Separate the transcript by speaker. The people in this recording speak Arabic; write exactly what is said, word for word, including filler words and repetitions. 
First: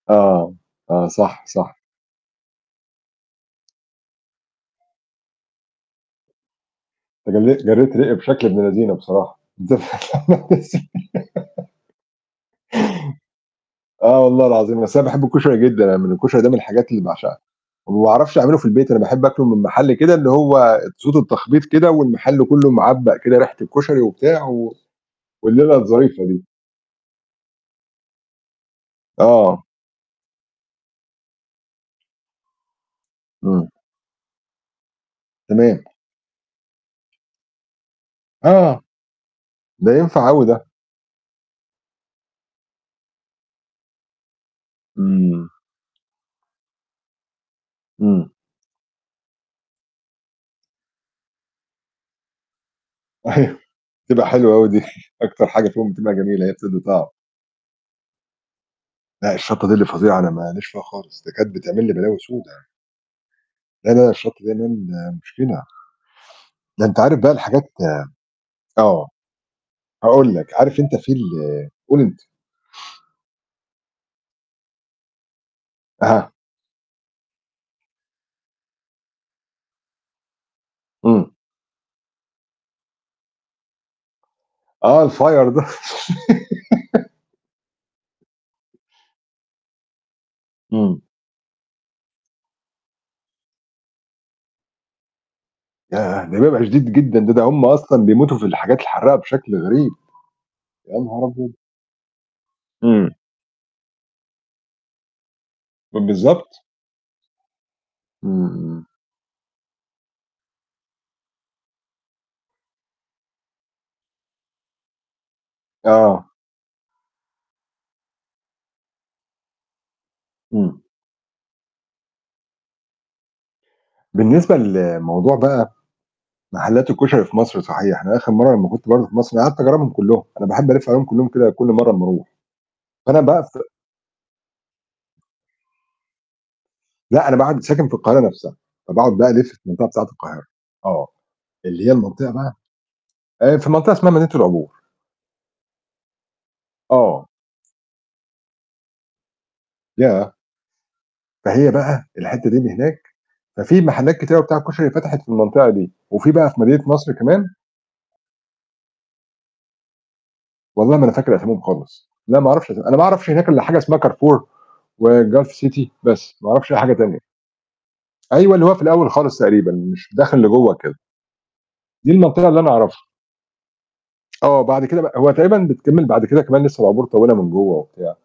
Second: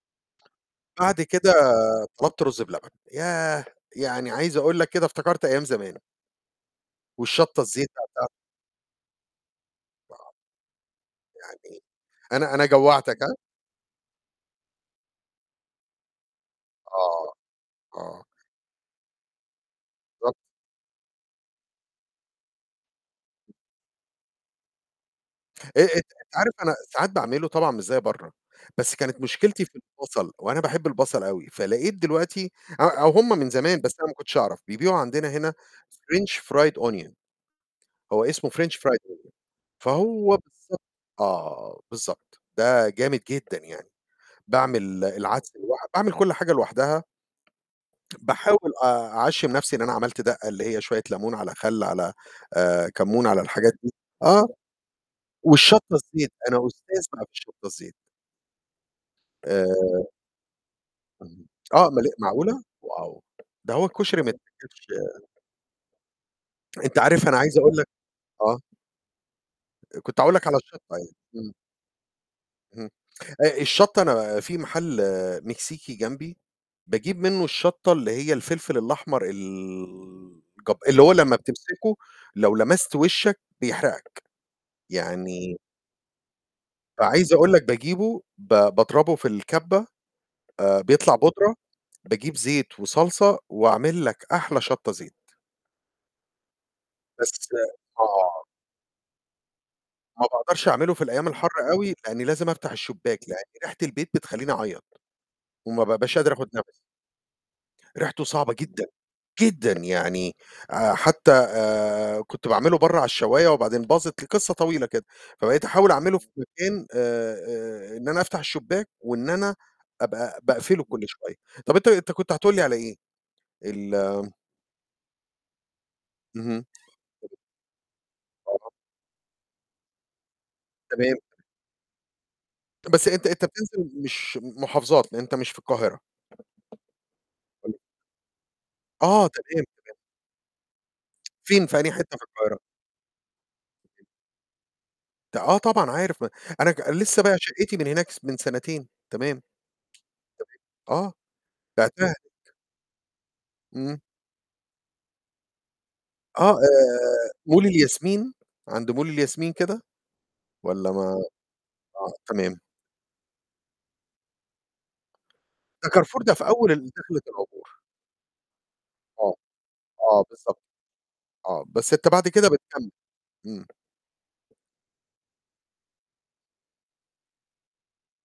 Speaker 1: آه، آه.
Speaker 2: بعد
Speaker 1: صح،
Speaker 2: كده
Speaker 1: صح.
Speaker 2: طلبت رُز بلبن. ياه! يعني عايز أقول لك كده، افتكرت أيام زمان.
Speaker 1: أنت
Speaker 2: والشطة
Speaker 1: جليت
Speaker 2: الزيت
Speaker 1: جرّيت ريقي
Speaker 2: بتاعتها.
Speaker 1: بشكل ابن لذينة بصراحة. ده
Speaker 2: يعني، أنا أنا جوّعتك ها؟
Speaker 1: آه والله العظيم. أصل أنا باحب الكشري جدًا. يعني الكشري ده من الحاجات اللي
Speaker 2: آه،
Speaker 1: باعشقها وما
Speaker 2: آه.
Speaker 1: باعرفش أعمله في البيت. أنا باحب آكله من محل كده اللي
Speaker 2: بالضبط.
Speaker 1: هو تسوده التخبيط كده والمحل كله معبّق كده ريحة الكشري وبتاع و والليلة
Speaker 2: آآ أت أنت
Speaker 1: الظريفة دي.
Speaker 2: عارف أنا ساعات باعمله طبعًا مش زي برّه، بس كانت مشكلتي
Speaker 1: آه.
Speaker 2: في البصل، وأنا باحب البصل أوي، فلقيت دلوقتي أو أو هٌم من
Speaker 1: امم.
Speaker 2: زمان بس أنا ما كنتش أعرف، بيبيعوا عندنا هنا
Speaker 1: تمام.
Speaker 2: French Fried Onion. هو اسمه French
Speaker 1: آه.
Speaker 2: Fried Onion.
Speaker 1: ده ينفع
Speaker 2: فهو
Speaker 1: أوي ده.
Speaker 2: بالضبط آه، بالضبط. ده جامد جدًا يعني. باعمل
Speaker 1: امم.
Speaker 2: العدس لوح وباعمل كل حاجة لوحدها.
Speaker 1: امم.
Speaker 2: باحاول آآ، أعشّم نفسي إن أنا عملت دقة اللي هي شويّة لمون على خل على آآ، كمون على
Speaker 1: أيوة
Speaker 2: الحاجات دي.
Speaker 1: بتبقى
Speaker 2: آه.
Speaker 1: حلوة أوي دي. أكتر حاجة
Speaker 2: والشطّة
Speaker 1: فيهم بتبقى
Speaker 2: الزيت،
Speaker 1: جميلة، هي
Speaker 2: أنا
Speaker 1: بتدّي
Speaker 2: أستاذ
Speaker 1: طعم.
Speaker 2: بقى في الشطّة الزيت.
Speaker 1: لأ، الشطّة دي اللي
Speaker 2: آآ
Speaker 1: فظيعة، أنا ما ليش فيها خالص. ده كانت
Speaker 2: آه
Speaker 1: بتعمل لي
Speaker 2: أومّال إيه،
Speaker 1: بلاوي سودا.
Speaker 2: معقولة؟ واو! ده هو
Speaker 1: لا، لا
Speaker 2: الكشري ما
Speaker 1: الشطّة دي يا
Speaker 2: يتّاكِلشِ
Speaker 1: man مشكلة. ده أنت
Speaker 2: أنت
Speaker 1: عارف
Speaker 2: عارف
Speaker 1: بقى
Speaker 2: أنا عايز
Speaker 1: الحاجات
Speaker 2: أقول لك آه.
Speaker 1: آه.
Speaker 2: أ كنت
Speaker 1: هاقول
Speaker 2: هأقول لك
Speaker 1: لك،
Speaker 2: على
Speaker 1: عارف أنت
Speaker 2: الشطّة يعني.
Speaker 1: في ال
Speaker 2: امم.
Speaker 1: قُل أنت.
Speaker 2: امم. آآ، الشطّة أنا في محل مكسيكي
Speaker 1: أها.
Speaker 2: جنبي، باجيب منه الشطّة اللي هي الفلفل الأحمر ال جب اللي هو
Speaker 1: امم.
Speaker 2: لمّا بتمسكه، لو لمست وشّك بيحرقك.
Speaker 1: آه الfire
Speaker 2: يعني
Speaker 1: ده.
Speaker 2: فعايز أقول لك باجيبه ب باضربه في الكبّة آآ،
Speaker 1: امم.
Speaker 2: بيطلع بودرة، باجيب زيت وصلصة وأعمل لك أحلى شطّة زيت.
Speaker 1: ياه! ده بيبقى شديد جدًا.
Speaker 2: بس
Speaker 1: ده، ده هُم أصلًا بيموتوا
Speaker 2: آه.
Speaker 1: في الحاجات الحرّاقة بشكل غريب.
Speaker 2: ما باقدرش أعمله
Speaker 1: يا
Speaker 2: في
Speaker 1: نهار
Speaker 2: الأيام
Speaker 1: أبيض!
Speaker 2: الحارة أوي، لأني لازم أفتح
Speaker 1: امم.
Speaker 2: الشباك، لإن ريحة البيت بتخلّيني أعيّط، وما
Speaker 1: ب
Speaker 2: بابقاش قادر آخد
Speaker 1: بالضبط.
Speaker 2: نفس. ريحته صعبة جدًا،
Speaker 1: امم.
Speaker 2: جدًا يعني آآ حتى آآ، كنت باعمله برّه على الشوّاية وبعدين باظت القصة طويلة كده. فبقيت أحاول أعمله
Speaker 1: آه.
Speaker 2: في مكان آآ، آآ، إن أنا أفتح الشباك، وإن أنا أبقى
Speaker 1: امم.
Speaker 2: باقفله كل شوية. طَب أنت أنت كنت هتقول لي على إيه؟ ال
Speaker 1: بالنسبة لموضوع بقى
Speaker 2: اهم. أنت
Speaker 1: محلّات الكشري
Speaker 2: بت
Speaker 1: في مصر صحيح. أنا آخر مرّة لمّا
Speaker 2: آه.
Speaker 1: كنت برضو في مصر قعدت أجرّبهم كلّهم. أنا باحب ألِف عليهم
Speaker 2: تمام.
Speaker 1: كلهم كده كل مرة أمّا أروح.
Speaker 2: ت بس
Speaker 1: فأنا
Speaker 2: أنت،
Speaker 1: بقى
Speaker 2: أنت
Speaker 1: افت
Speaker 2: بتنزل مش محافظات، لأن أنت مش في القاهرة.
Speaker 1: لأ، أنا بعد
Speaker 2: حلو.
Speaker 1: ساكن في القاهرة نفسها. فباقعد
Speaker 2: آه
Speaker 1: بقى ألِف في
Speaker 2: تمام،
Speaker 1: المنطقة
Speaker 2: تم
Speaker 1: بتاعة القاهرة. آه.
Speaker 2: فين. في
Speaker 1: اللي
Speaker 2: أنهي
Speaker 1: هي
Speaker 2: حِتّة في
Speaker 1: المنطقة بقى
Speaker 2: القاهرة؟
Speaker 1: آآ، في منطقة اسمها مدينة العبور.
Speaker 2: ت آه طبعًا عارف، ما أنا ك لسه
Speaker 1: آه.
Speaker 2: بايع شقّتي من هناك س من سنتين. تمام. تمام.
Speaker 1: ياه!
Speaker 2: آه.
Speaker 1: فهي بقى
Speaker 2: بِعتها.
Speaker 1: الحِتّة دي اللي هناك ففي
Speaker 2: امم.
Speaker 1: محلات كتيرة بتاعة كشري فتحت في المنطقة دي. وفي بقى
Speaker 2: آه آآ،
Speaker 1: في مدينة نصر كمان
Speaker 2: مول الياسمين، عند مول الياسمين كده؟ والّا
Speaker 1: والله
Speaker 2: ما
Speaker 1: ما أنا فاكر أساميهم خالص.
Speaker 2: آه،
Speaker 1: لا ما
Speaker 2: تمام.
Speaker 1: أعرفش أسا أنا ما أعرفش هناك إلا حاجة اسمها Carrefour وGulf City
Speaker 2: ده كارفور ده
Speaker 1: بس.
Speaker 2: في
Speaker 1: ما أعرفش
Speaker 2: أول
Speaker 1: أي
Speaker 2: ال
Speaker 1: حاجة تانية.
Speaker 2: دخلة العبور.
Speaker 1: أيوه، اللي هو في الأول
Speaker 2: آه،
Speaker 1: خالص تقريبًا. مش
Speaker 2: آه
Speaker 1: داخل
Speaker 2: بالضبط.
Speaker 1: لجوّه كده.
Speaker 2: آه، بس أنت
Speaker 1: دي
Speaker 2: بعد
Speaker 1: المنطقة
Speaker 2: كده
Speaker 1: اللي أنا
Speaker 2: بتكمّل.
Speaker 1: أعرفها.
Speaker 2: امم.
Speaker 1: آه، بعد كده بقى هو تقريبًا بتكمِّل بعد كده كمان لسه العبور طويلة من جوّه وبتاع.